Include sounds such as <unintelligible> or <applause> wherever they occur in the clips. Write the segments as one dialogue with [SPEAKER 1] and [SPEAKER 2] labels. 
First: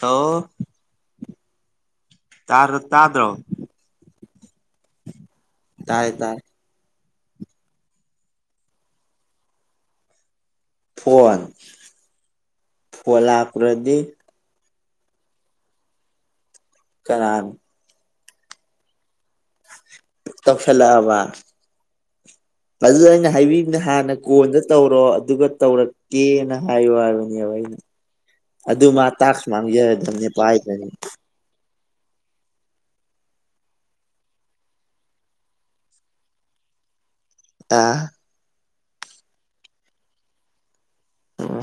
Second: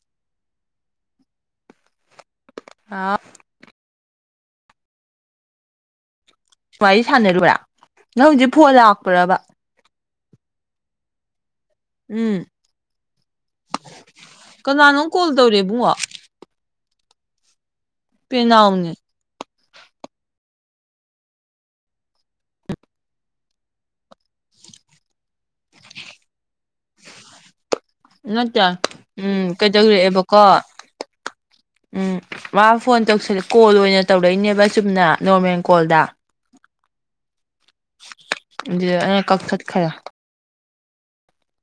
[SPEAKER 1] ꯇꯣ <unintelligible>
[SPEAKER 2] ꯑ
[SPEAKER 1] ꯇꯥꯗ꯭ꯔꯣ ꯇꯥꯏ ꯇꯥꯏ
[SPEAKER 2] ꯁꯨꯃꯥꯏ ꯁꯥꯟꯅꯔꯨꯔꯥ ꯅꯪ ꯍꯧꯖꯤꯛ ꯐꯣꯟ ꯂꯥꯛꯄ꯭ꯔꯥꯕ
[SPEAKER 1] ꯐꯣꯟ
[SPEAKER 2] ꯎꯝ
[SPEAKER 1] ꯐꯣꯟ ꯂꯥꯛꯄꯔꯥꯗꯤ
[SPEAKER 2] ꯀꯅꯥꯅꯣ ꯀꯣꯜ ꯇꯧꯔꯦ ꯏꯕꯨꯡꯉꯣ
[SPEAKER 1] ꯀꯅꯥꯅꯣ
[SPEAKER 2] ꯄꯤꯅꯥꯎꯅꯦ
[SPEAKER 1] ꯇꯧꯁꯜꯂꯛꯑꯕ ꯑꯗꯨ ꯑꯩꯅ ꯍꯥꯏꯕꯤꯅꯦ ꯍꯥꯟꯅ ꯀꯣꯟꯗ ꯇꯧꯔꯣ ꯑꯗꯨꯒ ꯇꯧꯔꯛꯀꯦꯅ ꯍꯥꯏꯌꯣ ꯍꯥꯏꯕꯅꯦꯕ ꯑꯩꯅ
[SPEAKER 2] ꯅꯠꯇꯦ
[SPEAKER 1] ꯑꯗꯨ ꯃꯥ ꯇꯥꯛꯁ
[SPEAKER 2] ꯎꯝ
[SPEAKER 1] ꯃꯥꯡꯖꯔꯗꯝꯅꯤ
[SPEAKER 2] ꯀꯩꯗꯧꯔꯛꯑꯦꯕꯀꯣ
[SPEAKER 1] ꯄꯥꯏꯗꯔ꯭ ꯗꯤ
[SPEAKER 2] ꯎꯝ ꯃꯥ ꯐꯣꯟ ꯇꯧꯁꯤꯜ ꯀꯣꯜ ꯑꯣꯏꯅ ꯇꯧꯔꯛꯏꯅꯦꯕ ꯆꯨꯝꯅ ꯅꯣꯔꯃꯦꯜ ꯀꯣꯜꯗ
[SPEAKER 1] <unintelligible>
[SPEAKER 2] ꯑꯗꯨꯗ ꯑꯩꯅ ꯀꯛꯊꯠꯈꯔꯦ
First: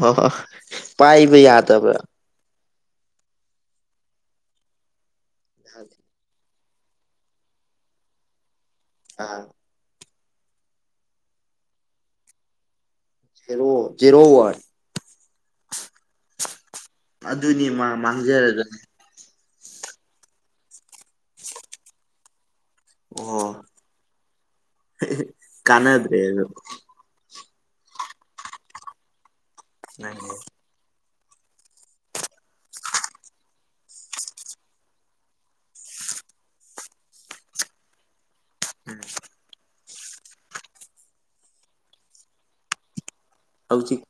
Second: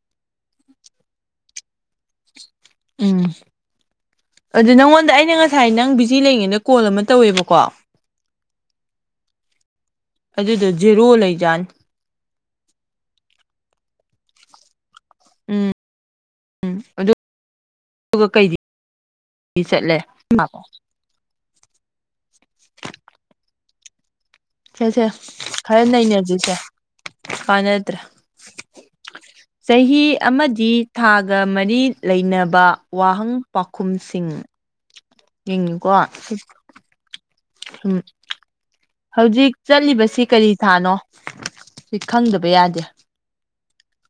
[SPEAKER 1] ꯑꯣ ꯍ ꯄꯥꯏꯕ ꯌꯥꯗꯕ꯭ꯔꯥ
[SPEAKER 2] ꯎꯝ ꯑꯗꯨ ꯅꯪꯉꯣꯟꯗ ꯑꯩꯅ ꯉꯁꯥꯏ ꯅꯪ ꯁꯤ ꯂꯩꯉꯩꯅ ꯀꯣꯜ ꯑꯃ ꯇꯧꯋꯦꯕꯀꯣ
[SPEAKER 1] ꯑꯥ
[SPEAKER 2] ꯑꯗꯨꯗꯣ ꯖꯦꯔꯣ ꯂꯩꯖꯥꯠꯅꯤ
[SPEAKER 1] ꯖꯦꯔꯣ ꯖꯦꯔꯣ ꯋꯥꯔ
[SPEAKER 2] ꯎꯝ ꯎꯝ ꯑꯗꯨꯗꯨꯒ
[SPEAKER 1] ꯑꯗꯨꯅꯦ ꯃꯥ
[SPEAKER 2] ꯀꯩꯗꯤ
[SPEAKER 1] ꯃꯥꯡꯖꯔꯒ
[SPEAKER 2] ꯆꯠꯂꯦ ꯃꯥꯀꯣ
[SPEAKER 1] <unintelligible> ꯑꯣ
[SPEAKER 2] ꯁꯦ ꯁꯦ ꯈꯔ
[SPEAKER 1] ꯀꯅꯥꯗ꯭ꯔꯦꯕ꯫
[SPEAKER 2] ꯅꯩꯅꯁꯤꯁꯦ ꯀꯥꯟꯅꯗ꯭ꯔꯦ ꯆꯍꯤ ꯑꯃꯗꯤ ꯊꯥꯒ ꯃꯔꯤ ꯂꯩꯅꯕ ꯋꯥꯍꯪ ꯄꯥꯎꯈꯨꯝꯁꯤꯡ ꯌꯦꯡꯉꯨꯀꯣ ꯍꯨꯝ꯫
[SPEAKER 1] ꯎꯝ꯫
[SPEAKER 2] ꯍꯧꯖꯤꯛ ꯆꯠꯂꯤꯕꯁꯤ ꯀꯔꯤ ꯊꯥꯅꯣ ꯁꯤ ꯈꯪꯗꯕ ꯌꯥꯗꯦ꯫
[SPEAKER 1] ꯍꯧꯖꯤꯛ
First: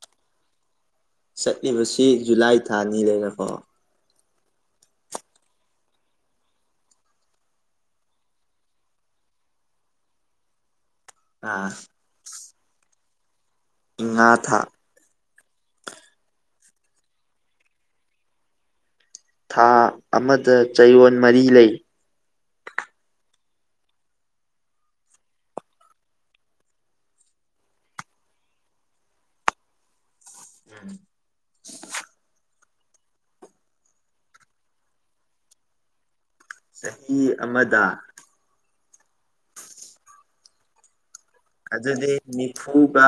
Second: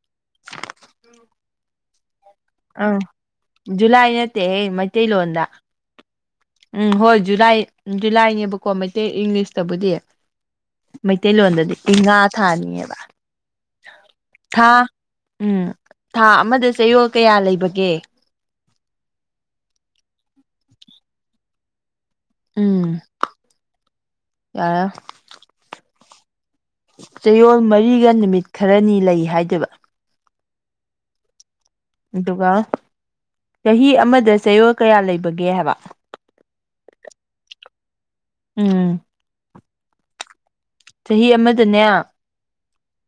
[SPEAKER 1] ꯆꯠꯂꯤꯕꯁꯤ ꯖꯨꯂꯥꯏ ꯊꯥ
[SPEAKER 2] ꯑꯥ
[SPEAKER 1] ꯑꯅꯤ ꯂꯩꯔꯦꯀꯣ꯫
[SPEAKER 2] ꯖꯨꯂꯥꯏ ꯅꯠꯇꯦꯍꯦ ꯃꯩꯇꯩꯂꯣꯟꯗ꯫ ꯎꯝ ꯍꯣꯏ ꯖꯨꯂꯥꯏ ꯖꯨꯂꯥꯏꯅꯦꯕꯀꯣ ꯃꯩꯇꯩ ꯏꯪꯂꯤꯁꯇꯕꯨꯗꯤ꯫
[SPEAKER 1] ꯑꯥ
[SPEAKER 2] ꯃꯩꯇꯩꯂꯣꯟꯗꯗꯤ ꯏꯤꯡꯉꯥ ꯊꯥꯅꯦꯕ ꯊꯥ ꯎꯝ ꯊꯥ ꯑꯃꯗ ꯆꯌꯣꯜ ꯀꯌꯥ ꯂꯩꯕꯒꯦ꯫
[SPEAKER 1] ꯊꯥ ꯑꯃꯗ ꯆꯌꯣꯜ ꯃꯔꯤ ꯂꯩ꯫
[SPEAKER 2] ꯎꯝ ꯌꯥꯔꯦ꯫ ꯆꯌꯣꯜ ꯃꯔꯤꯒ ꯅꯨꯃꯤꯠ ꯈꯔꯅꯤ ꯂꯩ ꯍꯥꯏꯗꯣꯏꯕ꯫
[SPEAKER 1] ꯎꯝ꯫
[SPEAKER 2] ꯑꯗꯨꯒ ꯆꯍꯤ ꯑꯃꯗ ꯆꯌꯣꯜ ꯀꯌꯥ ꯂꯩꯕꯒꯦ ꯍꯥꯏꯕ꯫
[SPEAKER 1] ꯆꯍꯤ ꯑꯃꯗ꯫
[SPEAKER 2] ꯎꯝ꯫ ꯆꯍꯤ ꯑꯃ
[SPEAKER 1] ꯑꯗꯨꯗꯤ ꯅꯤꯐꯨꯒ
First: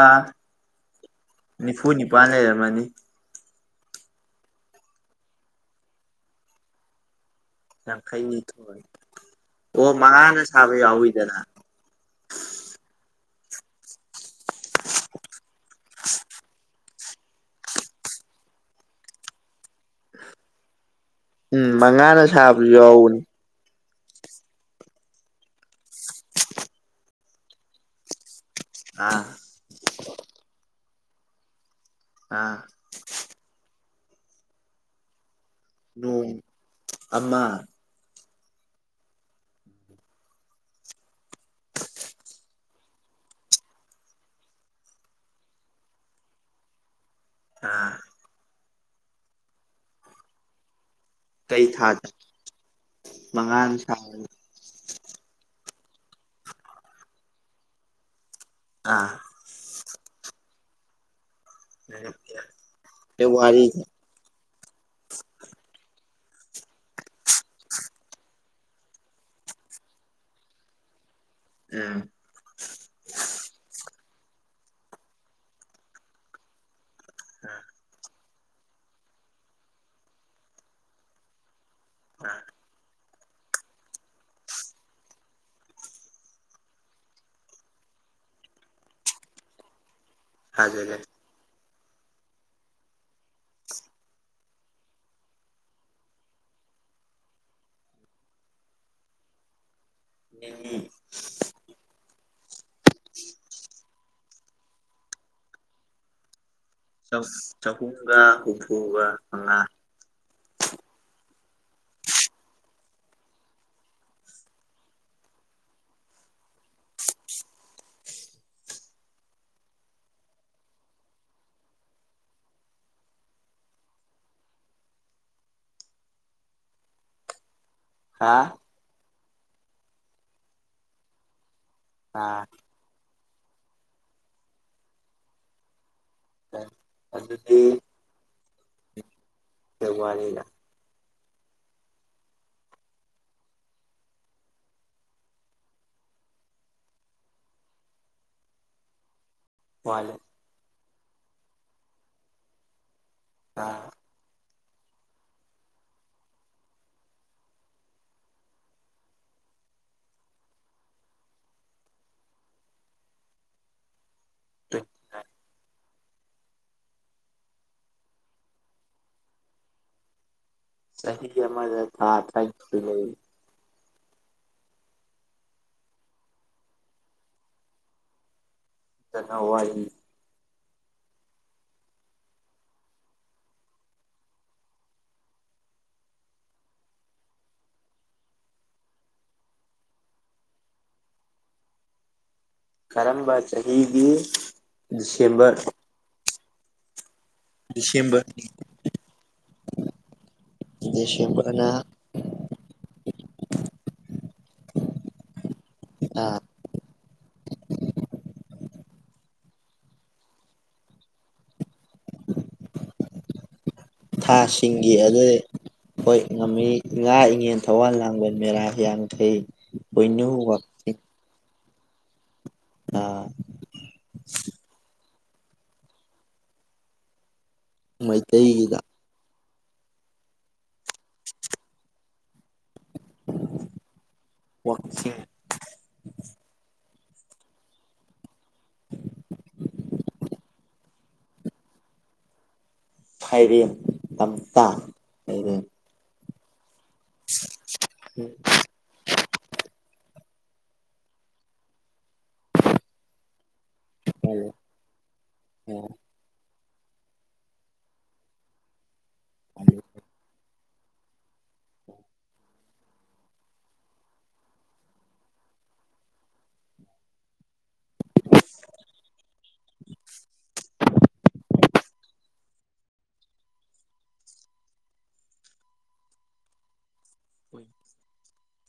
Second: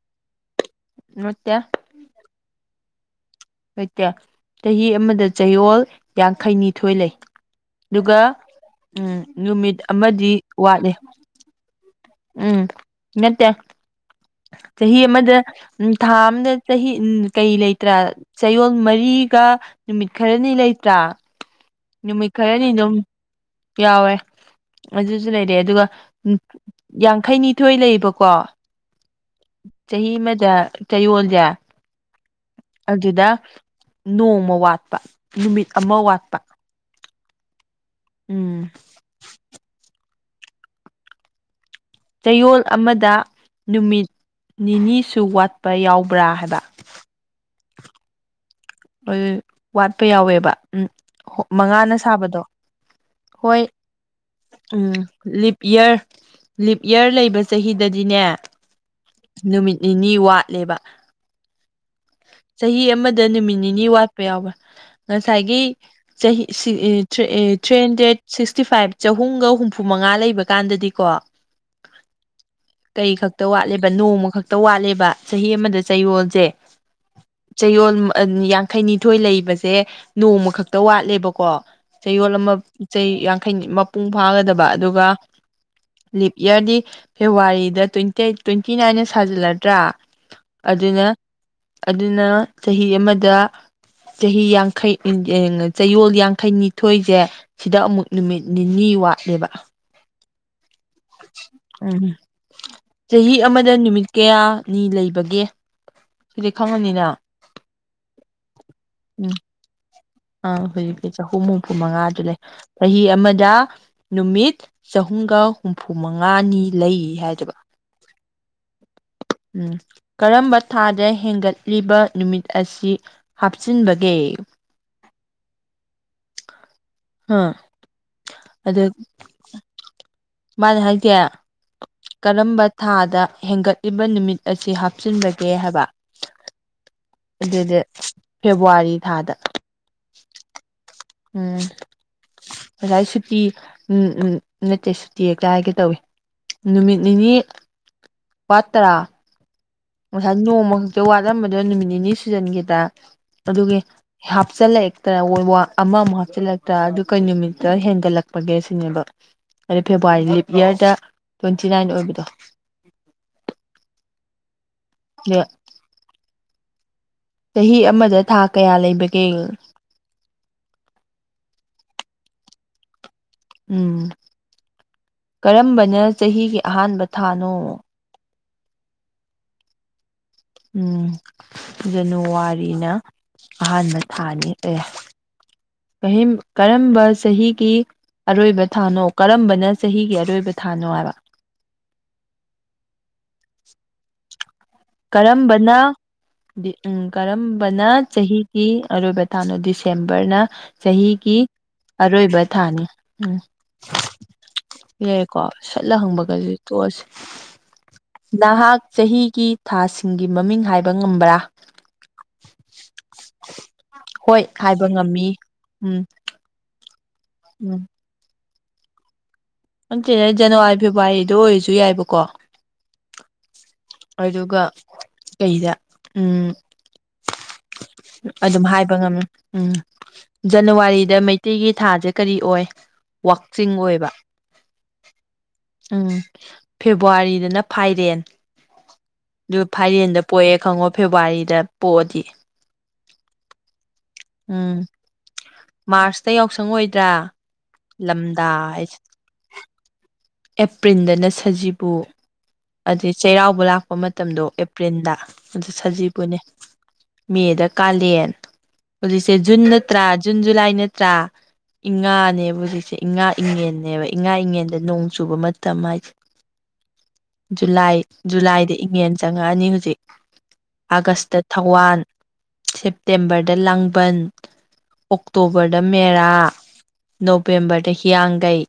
[SPEAKER 2] ꯅꯠꯇꯦ
[SPEAKER 1] ꯅꯤꯐꯨ ꯅꯤꯄꯥꯥꯟ ꯂꯩꯔꯝꯃꯅꯤ꯫
[SPEAKER 2] ꯂꯩꯇꯦ ꯆꯍꯤ ꯑꯃꯗ ꯆꯌꯣꯜ ꯌꯥꯡꯈꯩꯅꯤꯊꯣꯏ ꯂꯩ꯫ ꯑꯗꯨꯒ
[SPEAKER 1] ꯌꯥꯡꯈꯩꯅꯤꯊꯣꯏ
[SPEAKER 2] ꯎꯝ ꯅꯨꯃꯤꯠ
[SPEAKER 1] ꯑꯣ
[SPEAKER 2] ꯑꯃꯗꯤ
[SPEAKER 1] ꯃꯉꯥꯅ ꯁꯥꯕ
[SPEAKER 2] ꯋꯥꯠꯂꯤ꯫
[SPEAKER 1] ꯌꯥꯎꯋꯤꯗꯅ
[SPEAKER 2] ꯎꯝ ꯅꯠꯇꯦ꯫ ꯆꯍꯤ ꯑꯃꯗ ꯎꯝ ꯊꯥ ꯑꯃꯗ ꯆꯍꯤ ꯀꯩ ꯂꯩꯇ꯭ꯔꯥ ꯆꯌꯣꯜ ꯃꯔꯤꯒ ꯅꯨꯃꯤꯠ ꯈꯔꯅꯤ ꯂꯩꯇ꯭ꯔꯥ
[SPEAKER 1] ꯎꯝ ꯃꯉꯥꯅ
[SPEAKER 2] ꯅꯨꯃꯤꯠ ꯈꯔꯅꯤ
[SPEAKER 1] ꯁꯥꯕꯁꯨ
[SPEAKER 2] ꯑꯗꯨꯝ
[SPEAKER 1] ꯌꯥꯎꯕꯅꯤ꯫
[SPEAKER 2] ꯌꯥꯎꯋꯦ꯫ ꯑꯗꯨꯖꯨ ꯂꯩꯔꯦ ꯑꯗꯨꯒ ꯌꯥꯡꯈꯩꯅꯤꯊꯣꯏ ꯂꯩꯕꯀꯣ
[SPEAKER 1] ꯑꯥ꯫
[SPEAKER 2] ꯆꯍꯤ ꯑꯃꯗ ꯆꯌꯣꯜꯖꯦ꯫
[SPEAKER 1] ꯑꯥ꯫
[SPEAKER 2] ꯑꯗꯨꯗ ꯅꯣꯡꯃ ꯋꯥꯠꯄ ꯅꯨꯃꯤꯠ꯫ ꯑꯃ
[SPEAKER 1] ꯅꯣꯡ
[SPEAKER 2] ꯋꯥꯠꯄ
[SPEAKER 1] ꯑꯃ꯫
[SPEAKER 2] ꯎꯝ꯫
[SPEAKER 1] <unintelligible>
[SPEAKER 2] ꯆꯌꯣꯜ ꯑꯃꯗ ꯅꯨꯃꯤꯠ ꯅꯤꯅꯤꯁꯨ ꯋꯥꯠꯄ ꯌꯥꯎꯕ꯭ꯔꯥ ꯍꯥꯏꯕ꯫
[SPEAKER 1] ꯑꯥ꯫
[SPEAKER 2] ꯎꯜ ꯋꯥꯠꯄ ꯌꯥꯎꯋꯦꯕ ꯎꯝ꯫ ꯍꯣ
[SPEAKER 1] ꯀꯩ
[SPEAKER 2] ꯃꯉꯥꯅ
[SPEAKER 1] ꯊꯥꯗ
[SPEAKER 2] ꯁꯥꯕꯗꯣ ꯍꯣꯏ꯫
[SPEAKER 1] ꯃꯉꯥꯅ ꯁꯥꯕ
[SPEAKER 2] ꯎꯝ ꯂꯤꯞ ꯏꯌꯔ ꯂꯤꯞ ꯏꯌꯔ ꯂꯩꯕ ꯆꯍꯤꯗꯗꯤꯅꯦ
[SPEAKER 1] ꯑꯥ꯫
[SPEAKER 2] ꯅꯨꯃꯤꯠ ꯅꯤꯅꯤ ꯋꯥꯠꯂꯦꯕ꯫
[SPEAKER 1] ꯂꯤꯞ ꯏꯌꯥꯔ
[SPEAKER 2] ꯆꯍꯤ ꯑꯃꯗ ꯅꯨꯃꯤꯠ ꯅꯤꯅꯤ ꯋꯥꯠꯄ ꯌꯥꯎꯕ ꯉꯁꯥꯏꯒꯤ ꯆꯍꯤ three three hundred sixty five ꯆꯍꯨꯝꯒ ꯍꯨꯝꯐꯨ ꯃꯉꯥ ꯂꯩꯕ ꯀꯥꯟꯗꯗꯤ ꯀꯣ
[SPEAKER 1] ꯎꯝ
[SPEAKER 2] ꯀꯩ ꯈꯛꯇ ꯋꯥꯠꯂꯦꯕ ꯅꯣꯡꯃ ꯈꯛꯇ ꯋꯥꯠꯂꯦꯕ ꯆꯍꯤ ꯑꯃꯗ ꯆꯌꯣꯜꯁꯦ ꯫ ꯆꯌꯣꯜ ꯌꯥꯡꯈꯩꯅꯤꯊꯣꯏ ꯂꯩꯕꯁꯦ ꯅꯣꯡꯃ ꯈꯛꯇ ꯋꯥꯠꯂꯦꯕꯀꯣ ꯫ ꯆꯌꯣꯜ ꯑꯃ ꯆꯩ ꯌꯥꯡꯈꯩ ꯃꯄꯨꯡ ꯐꯥꯒꯗꯕ ꯑꯗꯨꯒ ꯂꯤꯞ ꯏꯌꯥꯔꯗꯤ ꯐꯦꯕꯋꯥꯔꯤꯗ ꯇ꯭ꯋꯦꯟꯇꯤꯑꯦꯠ ꯇ꯭ꯋꯦꯟꯇꯤ ꯅꯥꯏꯅ ꯁꯥꯖꯤꯜꯂꯗ꯭ꯔꯥ
[SPEAKER 1] ꯊꯥꯖꯤꯜꯂꯦ
[SPEAKER 2] ꯑꯗꯨꯅ ꯑꯗꯨꯅ ꯆꯍꯤ ꯑꯃꯗ ꯆꯍꯤ ꯌꯥꯡꯈꯩ ꯆꯌꯣꯜ ꯌꯥꯡꯈꯩꯅꯤꯊꯣꯏꯁꯦ ꯁꯤꯗ ꯑꯃꯨꯛ ꯅꯨꯃꯤꯠ ꯅꯤꯅꯤ ꯋꯥꯠꯂꯦꯕ ꯫
[SPEAKER 1] ꯅꯤꯅꯤ
[SPEAKER 2] ꯎꯝ ꯆꯍꯤ ꯑꯃꯗ ꯅꯨꯃꯤꯠ ꯀꯌꯥꯅꯤ ꯂꯩꯕꯒꯦ? ꯁꯥꯗꯤ ꯈꯪꯉꯝꯅꯤꯅ ꯫
[SPEAKER 1] ꯆꯪ ꯆꯍꯨꯝꯒ ꯍꯨꯝꯐꯨꯒ ꯃꯉꯥ ꯫
[SPEAKER 2] ꯑ ꯍꯧꯖꯤꯇꯤ ꯆꯍꯨꯝ ꯍꯨꯝꯐꯨ ꯃꯉꯥꯗꯨ ꯂꯩ ꯆꯍꯤ ꯑꯃꯗ ꯅꯨꯃꯤꯠ ꯆꯍꯨꯝꯒ ꯍꯨꯝꯐꯨꯃꯉꯥꯅꯤ ꯂꯩ ꯍꯥꯏꯗ‌ꯣꯏꯕ ꯫ ꯎꯝ ꯀꯔꯝꯕ ꯊꯥꯗ ꯍꯦꯟꯒꯠꯂꯤꯕ ꯅꯨꯃꯤꯠ ꯑꯁꯤ ꯍꯥꯞꯆꯤꯟꯕꯒꯦ? ꯍꯥꯥ
[SPEAKER 1] ꯍꯥꯥ
[SPEAKER 2] ꯑꯗꯨ ꯃꯥꯅ ꯍꯥꯏꯁꯦ
[SPEAKER 1] ꯑꯥ
[SPEAKER 2] ꯀꯔꯝꯕ ꯊꯥꯗ ꯍꯦꯟꯒꯠꯂꯤꯕ ꯅꯨꯃꯤꯠ ꯑꯁꯤ ꯍꯥꯞꯆꯤꯟꯕꯒꯦ ꯍꯥꯏꯕ ꯫ ꯑꯗꯨꯗꯤ ꯐꯦꯕꯋꯥꯔꯤ ꯊꯥꯗ ꯫
[SPEAKER 1] ꯐ‌ꯦꯕꯋꯥꯔꯤꯅ
[SPEAKER 2] ꯎꯝ ꯉꯖꯥꯏ ꯁꯨꯇꯤ ꯎꯝ ꯎꯝ ꯅꯠꯇꯦ ꯁꯨꯇꯤ ꯍꯦꯛꯇꯥ ꯍꯏꯒꯦ ꯇꯧꯋ‌ꯦ ꯫ ꯅꯨꯃꯤꯠ ꯅꯤꯅꯤ ꯋꯥꯠꯇꯔꯥ?
[SPEAKER 1] ꯋꯥꯠ
[SPEAKER 2] ꯉꯁꯥꯏ ꯅꯣꯡꯃ ꯈꯛꯇ ꯋꯥꯠꯂꯝꯕꯗꯨ ꯅꯨꯃꯤꯠ ꯅꯤꯅꯤ ꯁꯨꯖꯟꯈꯤꯗ ꯑꯗꯨꯒꯤ ꯍꯥꯞꯆꯤꯜꯂꯛꯇ꯭ꯔ ꯑꯃꯃꯨꯛ ꯍꯥꯞꯆꯤꯜꯂꯛꯇꯔꯥ ꯑꯗꯨ ꯀꯩ ꯅꯨꯃꯤꯠꯇ ꯍꯦꯟꯒꯠꯂꯛꯄꯒꯦ ꯁꯤꯅꯦꯕ ꯫ ꯍꯥꯏꯗꯤ ꯐꯦꯕꯋꯥꯔꯤ ꯂꯤꯞ ꯏꯌꯥꯔꯗ ꯇ꯭ꯋꯦꯟꯇꯤ ꯅꯥꯏꯟ ꯑꯣꯏꯕꯗꯣ ꯫
[SPEAKER 1] ꯇ‌ꯣꯏꯟ
[SPEAKER 2] ꯑ ꯆꯍꯤ ꯑꯃꯗ ꯊꯥ ꯀꯌꯥ ꯂꯩꯕꯒꯦ?
[SPEAKER 1] ꯆꯍꯤ ꯑꯃꯗ ꯊꯥꯏ ꯇꯔꯥꯅꯤꯊ‌ꯣꯏ ꯂꯩ ꯫
[SPEAKER 2] ꯎꯝ ꯀꯔꯝꯕꯅ ꯆꯍꯤꯒꯤ ꯑꯍꯥꯟꯕ ꯊꯥꯅꯣ?
[SPEAKER 1] ꯖ‌ꯦꯅꯋꯥꯔꯤ
[SPEAKER 2] ꯎꯝ ꯖꯅꯨꯋꯥꯔꯤꯅ ꯑꯍꯥꯟꯕ ꯊꯥꯅꯤ ꯑꯦ ꯫ ꯆꯍꯤꯝ ꯀꯔꯝꯕ ꯆꯍꯤꯒꯤ ꯑꯔꯣꯏꯕ ꯊꯥꯅꯣ ꯀꯔꯝꯕꯅ ꯆꯍꯤꯒꯤ ꯑꯔꯣꯏꯕ ꯊꯥꯅꯣ ꯍꯥꯏꯕ ꯫
[SPEAKER 1] ꯀꯔꯝꯕ ꯆꯍꯤꯒꯤ ꯗꯤꯁꯦꯝꯕꯔ
[SPEAKER 2] ꯀꯔꯝꯕꯅ ꯎꯝ ꯀꯔꯝ ꯕꯅ
[SPEAKER 1] ꯗꯤꯁꯦꯝꯕꯔ
[SPEAKER 2] ꯆꯍꯤꯒꯤ ꯑꯔꯣꯏꯕ ꯊꯥꯅ‌ꯣ ꯗꯤꯁꯦꯝꯕꯔꯅ ꯆꯍꯤꯒꯤ
[SPEAKER 1] ꯗꯤꯁꯦꯝꯕꯔꯅ
[SPEAKER 2] ꯑꯔꯣꯏꯕ ꯊꯥꯅꯤ ꯎꯝ ꯁꯤꯂꯩꯔ‌ꯦꯀꯣ ꯁꯠꯂ ꯍꯪꯕꯒꯁꯨ ꯇ‌ꯣꯛꯑꯁ‌ꯦ ꯅꯍꯥꯛ ꯆꯍꯤꯒꯤ ꯊꯥꯁꯤꯡꯒꯤ ꯃꯃꯤꯡ ꯍꯥꯏꯕ ꯉꯝꯕ꯭ꯔꯥ? ꯍꯣꯏ ꯍꯥꯏꯕ
[SPEAKER 1] ꯊꯥꯁꯤꯡꯒꯤ
[SPEAKER 2] ꯉꯝꯃꯤ
[SPEAKER 1] ꯑꯗꯩ
[SPEAKER 2] ꯎꯝ
[SPEAKER 1] ꯍꯣꯏ ꯉꯝꯃꯤ ꯉꯥ ꯏꯉꯦꯟ ꯊꯋꯥꯜ ꯂꯥꯡꯕꯜ ꯃꯦꯔꯥ ꯍꯤꯌꯥꯡꯒꯩ
[SPEAKER 2] ꯅꯥꯠꯇꯦꯗꯥ ꯖꯅꯋꯥꯔꯤ ꯐꯦꯕꯋꯥꯔꯤꯗꯣ ꯑꯣꯏꯖꯨ ꯌꯥꯏꯕꯀꯣ
[SPEAKER 1] ꯑꯥ
[SPEAKER 2] ꯑꯗꯨꯒ ꯀꯩꯗ ꯎꯝ ꯑꯗꯨꯝ
[SPEAKER 1] ꯃꯩꯇꯩꯒꯤꯗ
[SPEAKER 2] ꯍꯥꯏꯕ ꯉꯝ ꯎꯝ ꯖꯅꯋꯥꯔꯤꯗ ꯃꯩꯇꯩꯒꯤ ꯊꯥꯖꯦ ꯀꯔꯤ ꯑꯣꯏ ꯋꯥꯛꯆꯤꯡ ꯑꯣꯏꯕ
[SPEAKER 1] ꯋꯥꯛꯆꯤꯡ
[SPEAKER 2] ꯎꯝ ꯐꯦꯕꯋꯥꯔꯤꯗꯅ ꯐꯥꯏꯔꯦꯟ ꯗꯨ ꯐꯥꯏꯔꯦꯟꯗ ꯄꯣꯛꯑꯦ ꯈꯪꯉꯣ ꯐꯦꯕꯋꯥꯔꯤꯗ ꯄꯣꯛꯑꯗꯤ
[SPEAKER 1] ꯐꯥꯏꯔꯦꯟ ꯇꯝꯇꯥ
[SPEAKER 2] ꯎꯝ
[SPEAKER 1] ꯍꯩꯔꯦ
[SPEAKER 2] ꯃꯥꯔꯁꯇ ꯌꯥꯎꯁꯪ ꯑꯣꯏꯗ꯭ꯔꯥ ꯂꯝꯗꯥ ꯍꯥꯏꯁꯤ ꯑꯦꯄ꯭ꯔꯤꯜꯗꯅ ꯁꯖꯤꯕꯨ ꯑꯗꯩ ꯆꯩꯔꯥꯎꯕ ꯂꯥꯛ ꯃꯇꯝꯗꯣ ꯑꯦꯄ꯭ꯔꯤꯜꯗ ꯑꯗꯨ ꯁꯖꯤꯕꯨꯅꯦ ꯃꯦꯗ ꯀꯥꯂꯦꯟ ꯍꯧꯖꯤꯛꯁꯦ ꯖꯨꯟ ꯅꯠꯇ꯭ꯔꯥ ꯖꯨꯟ ꯖꯨꯂꯥꯏ ꯅꯠꯇ꯭ꯔꯥ ꯏꯪ ꯉꯥꯅꯦ ꯍꯧꯖꯤꯛꯁꯦ ꯏ ꯉꯥ ꯏꯉꯦꯅꯦꯕ ꯏꯉꯥ ꯏꯉꯦꯟꯗ ꯅꯣꯡ ꯆꯨꯕ ꯃꯇꯝ ꯍꯥꯏꯖꯦ ꯖꯨꯂꯥꯏ ꯖꯨꯂꯥꯏꯗ ꯏꯉꯦꯟ ꯆꯪꯉꯛꯑꯅꯤ ꯍꯨꯖꯤꯛ ꯑꯥꯒꯁꯇ ꯊꯥꯋꯥꯟ ꯁꯦꯞꯇꯦꯝꯕꯔꯗ ꯂꯥꯡꯕꯟ ꯑꯣꯛꯇꯣꯕꯔꯗ ꯃꯦꯔꯥ ꯅꯣꯕꯦꯝꯕꯔꯗ ꯍꯤꯌꯥꯡꯒꯩ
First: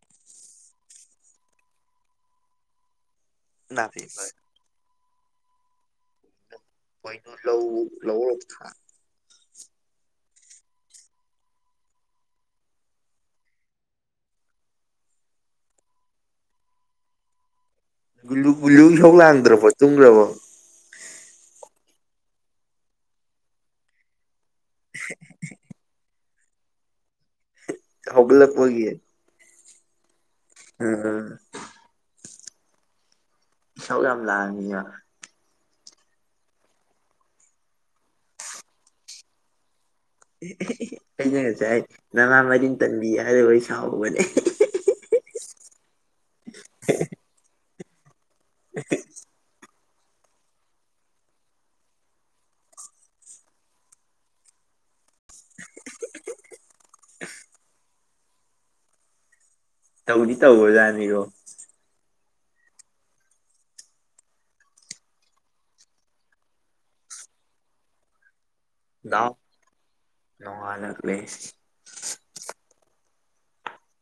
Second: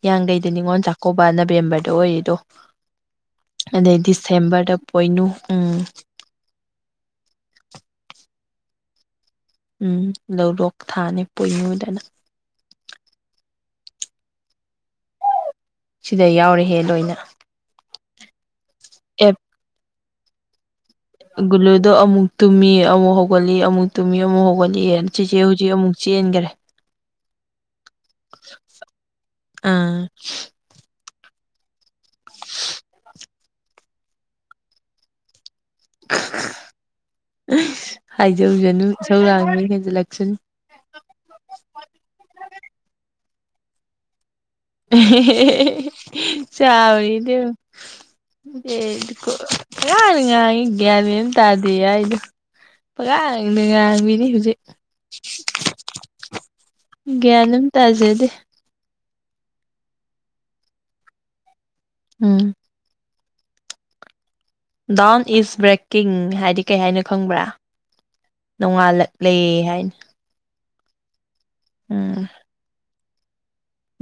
[SPEAKER 2] ꯍꯤꯌꯥꯡꯒꯩꯗ ꯅꯤꯉꯣꯟ ꯆꯥꯛꯀꯧꯕ ꯅꯕꯦꯝꯕꯔꯗ ꯑꯣꯏꯔꯤꯗꯣ ꯑꯗꯩ ꯗꯤꯁꯦꯝꯕꯔꯗ ꯄꯣꯏꯅꯨ ꯎꯝ
[SPEAKER 1] ꯄꯣꯏꯅꯨ ꯂꯧ ꯂꯧꯔꯣꯛ ꯊꯥ
[SPEAKER 2] ꯎꯝ ꯂꯧꯔꯣꯛ ꯊꯥꯅꯤ ꯄꯣꯏꯅꯨꯗꯅ ꯁꯤꯗ ꯌꯥꯎꯔꯦꯍꯦ ꯂꯣꯏꯅ
[SPEAKER 1] ꯒꯨꯨ ꯒꯨꯂꯨ ꯏꯁꯧ
[SPEAKER 2] ꯑꯦ
[SPEAKER 1] ꯂꯥꯡꯗ꯭ꯔꯕꯣ ꯇꯨꯝꯈ꯭ꯔꯕꯣ
[SPEAKER 2] ꯒꯨꯂꯨꯗꯣ ꯑꯃꯨꯛ ꯇꯨꯝꯃꯤ ꯑꯃꯨꯛ ꯍꯧꯒꯠꯂꯤ ꯑꯃꯨꯛ ꯇꯨꯝꯃꯤ ꯑꯃꯨꯛ ꯍꯧꯒꯠꯂꯤ ꯆꯤꯆꯦ ꯍꯧꯖꯤꯛ ꯑꯃꯨꯛ ꯆꯦꯟꯒꯔꯦ
[SPEAKER 1] ꯍꯧꯒꯠꯂꯛꯄꯥꯒꯤ
[SPEAKER 2] ꯑꯥ
[SPEAKER 1] ꯎꯝ ꯏꯁꯧ ꯌꯥꯝ ꯂꯥꯡꯉꯤꯅ
[SPEAKER 2] ꯑꯁ ꯍꯥꯏꯖꯧꯖꯅꯨ ꯁꯧꯔꯥꯡꯅꯤ ꯍꯦꯟꯖꯜꯂꯛꯁꯅꯤ
[SPEAKER 1] ꯑꯩꯁꯡꯅ ꯉꯁꯥꯏ ꯅꯃꯥ ꯃꯔꯤꯟ ꯇꯝꯕꯤ ꯍꯥꯏꯔꯨꯕꯩ ꯁꯥꯎꯍꯧꯕꯅꯦ
[SPEAKER 2] ꯆꯥꯎꯔꯤꯗꯨ ꯌꯦꯡ ꯄꯉꯪꯗ ꯉꯥꯡꯏ ꯒꯌ꯭ꯥꯟ ꯃꯦꯜ ꯑꯃ ꯇꯥꯗꯦ ꯍꯥꯏꯗꯨ ꯄꯉꯥꯡꯗ‌ ꯉꯥꯡꯕꯤꯅꯤ ꯍꯨꯖꯤꯛ ꯒꯤꯌꯥꯟ ꯑꯝ ꯇꯥꯖꯦꯗꯦ
[SPEAKER 1] ꯇꯧꯗꯤ ꯇꯧꯕꯖꯥꯅꯤꯒꯣ
[SPEAKER 2] ꯎꯝ ꯗꯥꯎꯟ ꯏꯁ ꯕ꯭ꯔꯦꯛꯀꯤꯡ ꯍꯥꯏꯗꯤ ꯀꯩ ꯍꯥꯏꯅꯣ ꯈꯪꯕ꯭ꯔꯥ ꯅꯣꯡꯉꯥꯜꯂꯛꯂꯦ ꯍꯥꯏꯅ
[SPEAKER 1] ꯅꯣꯡꯉꯥꯟꯂꯛꯂꯦ
[SPEAKER 2] ꯎꯝ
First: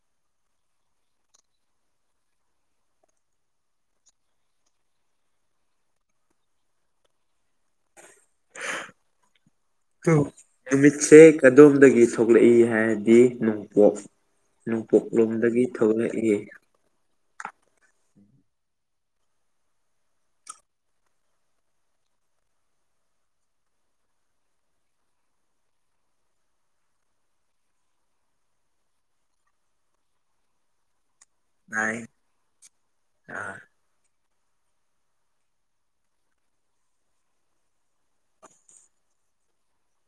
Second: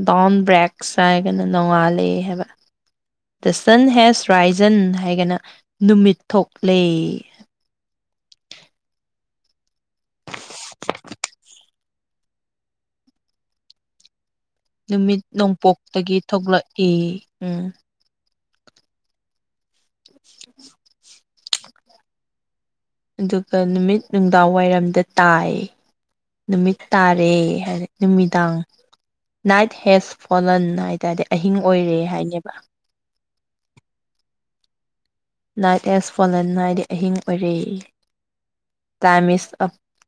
[SPEAKER 2] ꯗꯥꯎꯟ ꯕ꯭ꯔꯦꯛꯁ ꯍꯥꯏꯒꯅ ꯅꯣꯡꯉꯟꯂꯦ ꯍꯥꯏꯕ ꯗ ꯁꯟ ꯍꯦꯁ ꯔꯥꯏꯖꯟ ꯍꯥꯏꯒꯅ ꯅꯨꯃꯤꯠ ꯊꯣꯛꯂꯦ <unintelligible>
[SPEAKER 1] ꯇꯨ ꯅꯨꯃꯤꯠꯁꯦ ꯀꯗꯣꯝꯗꯒꯤ ꯊꯣꯛꯂꯛꯏ ꯍꯥꯏꯔꯗꯤ ꯅꯣꯡꯄꯣꯛ ꯅꯣꯡꯄꯣꯛꯂꯣꯝꯗꯒꯤ ꯊꯣꯛꯂꯛꯏ
[SPEAKER 2] ꯢ ꯎꯝ <unintelligible> ꯑꯗꯨꯒ ꯅꯨꯃꯤꯠ ꯅꯨꯡꯗꯥꯡ ꯋꯥꯏꯔꯝꯗ ꯇꯥꯏ ꯅꯨꯃꯤꯠ ꯇꯥꯔꯦ ꯍꯥꯏꯗꯤ ꯅꯨꯃꯤꯗꯥꯡ ꯅꯥꯏꯠ ꯍꯦꯖ ꯐꯣꯜꯟ ꯍꯥꯏꯗꯨ ꯍꯥꯏꯇꯥꯔꯗꯤ ꯑꯍꯤꯡ
[SPEAKER 1] ꯅꯥꯏ
[SPEAKER 2] ꯑꯣꯏꯔꯦ ꯍꯥꯏꯅꯦꯕ
[SPEAKER 1] ꯑꯥ
[SPEAKER 2] ꯅꯥꯏꯠ ꯑꯦꯁ ꯐꯣꯜꯂꯟ ꯅꯥꯏꯗꯤ ꯑꯍꯤꯡ ꯑꯣꯏꯔꯦ time is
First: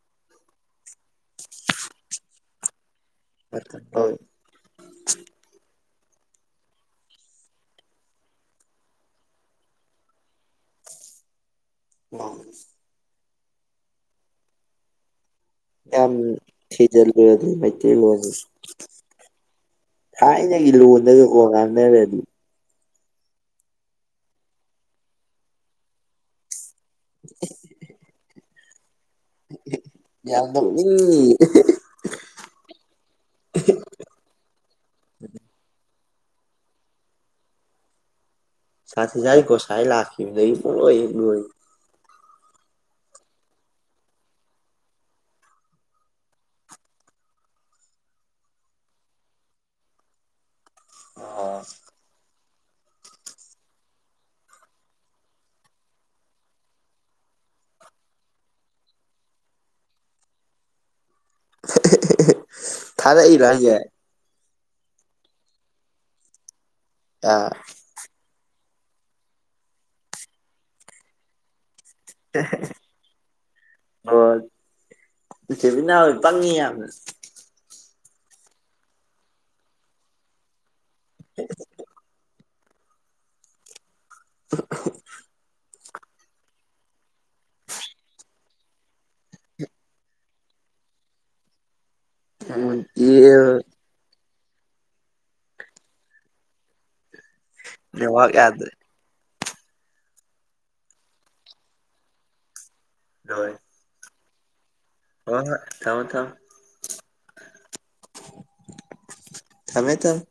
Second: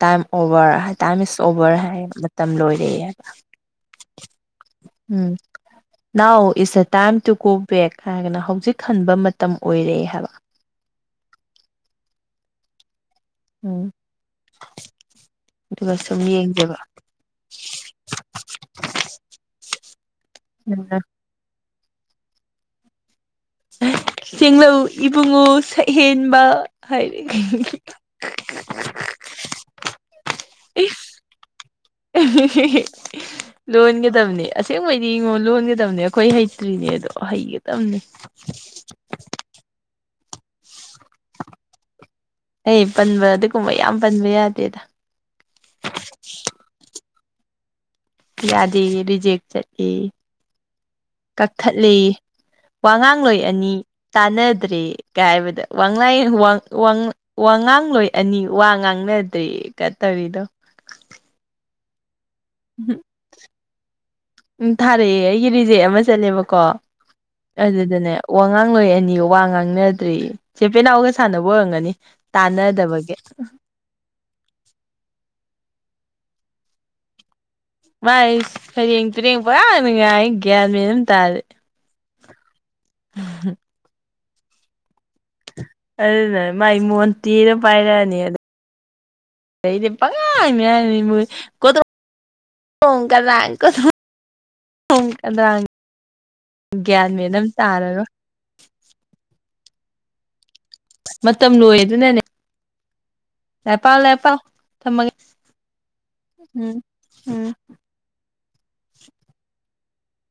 [SPEAKER 2] time over high time is over ꯍꯥꯏ ꯃꯇꯝ ꯂꯣꯏꯔꯦ ꯎꯝ now it's a time to go back ꯍꯥꯏꯔꯒꯅ ꯍꯧꯖꯤꯛ ꯍꯟꯕ ꯃꯇꯝ ꯑꯣꯏꯔꯦ ꯍꯥꯏꯕ
[SPEAKER 1] <unintelligible>
[SPEAKER 2] ꯎꯝ ꯑꯗꯨꯒ
[SPEAKER 1] ꯌꯥꯝ
[SPEAKER 2] ꯁꯨꯝ ꯌꯦꯡꯖꯦꯕ
[SPEAKER 1] ꯊꯤꯖꯤꯜꯂꯨꯔꯗꯤ ꯃꯩꯇꯩ ꯂꯣꯟꯁꯤ ꯊꯥꯏꯅꯒꯤ
[SPEAKER 2] ꯎꯝ.
[SPEAKER 1] ꯂꯣꯜꯗꯑ ꯀꯣ ꯉꯥꯟꯅꯔꯗꯤ
[SPEAKER 2] ꯆꯦꯡꯂꯧ ꯏꯕꯨꯡꯉꯣ ꯁꯛꯍꯦꯟꯕ ꯍꯥꯏꯔ <unintelligible> <unintelligible>
[SPEAKER 1] ꯌꯥꯝ ꯅꯣꯛꯅꯤꯡꯅꯤ <unintelligible>
[SPEAKER 2] <unintelligible> ꯂꯣꯟꯒꯗꯕꯅꯦ ꯑꯁꯦꯡꯕꯩꯗꯤꯉꯣ ꯂꯣꯟꯒꯗꯕꯅꯦ ꯑꯈꯣꯏ ꯍꯩꯇ꯭ꯔꯤꯅꯦ ꯑꯗꯣ ꯍꯩꯒꯇꯕꯅꯦ
[SPEAKER 1] ꯁꯥꯇꯤꯗꯥꯏꯒꯣꯁꯥꯏ ꯂꯥꯛꯈꯤꯕꯗꯩ ꯄꯨꯡꯂꯣꯏ ꯍꯦꯛ ꯂꯣꯏ
[SPEAKER 2] ꯍꯩ ꯄꯟꯕ ꯑꯗꯨꯒꯨꯝꯕ ꯌꯥꯝ ꯄꯟꯕ ꯌꯥꯗꯦꯗ ꯌꯥꯗꯦꯌꯦ ꯔꯤꯖꯦꯛ ꯆꯠꯂꯦꯌꯦ
[SPEAKER 1] ꯑ
[SPEAKER 2] ꯀꯛꯊꯠꯂꯦꯌꯦ ꯋꯥꯉꯥꯡꯂꯣꯏ ꯑꯅꯤ ꯇꯥꯟꯅꯗ꯭ꯔꯦ ꯀ ꯍꯥꯏꯕꯗ ꯋꯥꯡꯂꯥꯏ ꯋꯥꯡ ꯋꯥꯡ ꯋꯥ ꯉꯥꯡꯂꯣꯏ ꯑꯅꯤ ꯋꯥ ꯉꯥꯡꯅꯗ꯭ꯔꯦ ꯀ ꯇꯧꯏꯗꯣ
[SPEAKER 1] <unintelligible>
[SPEAKER 2] <unintelligible>
[SPEAKER 1] ꯑꯗ ꯏꯔꯤꯔꯣ ꯍꯥꯢꯖꯦ
[SPEAKER 2] ꯎꯝ ꯊꯥꯔꯛꯑꯦ ꯑꯩꯒꯤ ꯔꯤꯖꯦꯛ ꯑꯃ ꯆꯠꯂꯦꯕꯀꯣ
[SPEAKER 1] ꯑꯥ
[SPEAKER 2] ꯑꯗꯨꯗꯅꯦ ꯋꯥ ꯉꯥꯡ ꯂꯣꯏ ꯑꯅꯤ ꯋꯥ ꯉꯥꯡꯅꯗ꯭ꯔꯦ ꯆꯦ ꯄꯦꯅꯥꯎꯒ ꯁꯥꯟꯅꯕ ꯑꯣꯏꯔꯝꯒꯅꯤ ꯇꯥꯅꯗꯕꯒꯤ
[SPEAKER 1] ꯑꯣ ꯏꯆꯦꯕꯤꯅꯥꯎ ꯄꯪꯉꯤ ꯌꯥꯝꯅ
[SPEAKER 2] ꯃꯥꯏ ꯐꯩꯔꯦꯡ ꯇꯨꯔꯦꯡ ꯄꯪꯉꯥꯡꯗ ꯉꯥꯡꯉꯤ ꯒ꯭ꯌꯥꯟ ꯃꯦꯟ ꯑꯝ ꯇꯥꯗꯦ <unintelligible>
[SPEAKER 1] <unintelligible>
[SPEAKER 2] ꯑꯗꯨꯅ ꯃꯥꯏ ꯃꯣꯟꯇꯦꯅ ꯄꯥꯏꯔꯛꯑꯅꯤ ꯑꯗ ꯗꯩꯗꯤ ꯄꯪꯉꯥꯡ ꯉꯥꯡꯅꯤ ꯃꯣꯢ ꯀꯣꯗ꯭ꯔꯣꯡ ꯀꯗ꯭ꯔꯥꯡ ꯀꯣꯗ꯭ꯔꯣꯡ ꯗ꯭ꯔꯣꯡ ꯀꯗ꯭ꯔꯥꯡ ꯒ꯭ꯌꯥꯟ ꯃꯦꯟ ꯑꯝ ꯇꯥꯔꯔꯣꯏ
[SPEAKER 1] ꯄꯥꯛ ꯌꯥꯗ꯭ꯔꯦ
[SPEAKER 2] ꯃꯇꯝ ꯂꯣꯏ ꯑꯗꯨꯅꯅꯦ
[SPEAKER 1] ꯂꯣꯏ
[SPEAKER 2] ꯂꯥꯏꯛ ꯄꯥꯎ ꯂꯥꯢꯛ ꯄꯥꯎ ꯊꯝꯃꯒꯦ
[SPEAKER 1] ꯊꯝꯃꯣ ꯊꯝꯃꯣ
[SPEAKER 2] ꯎꯝ ꯎꯝ
[SPEAKER 1] ꯊꯝꯃꯦ ꯊꯝꯃꯦ꯫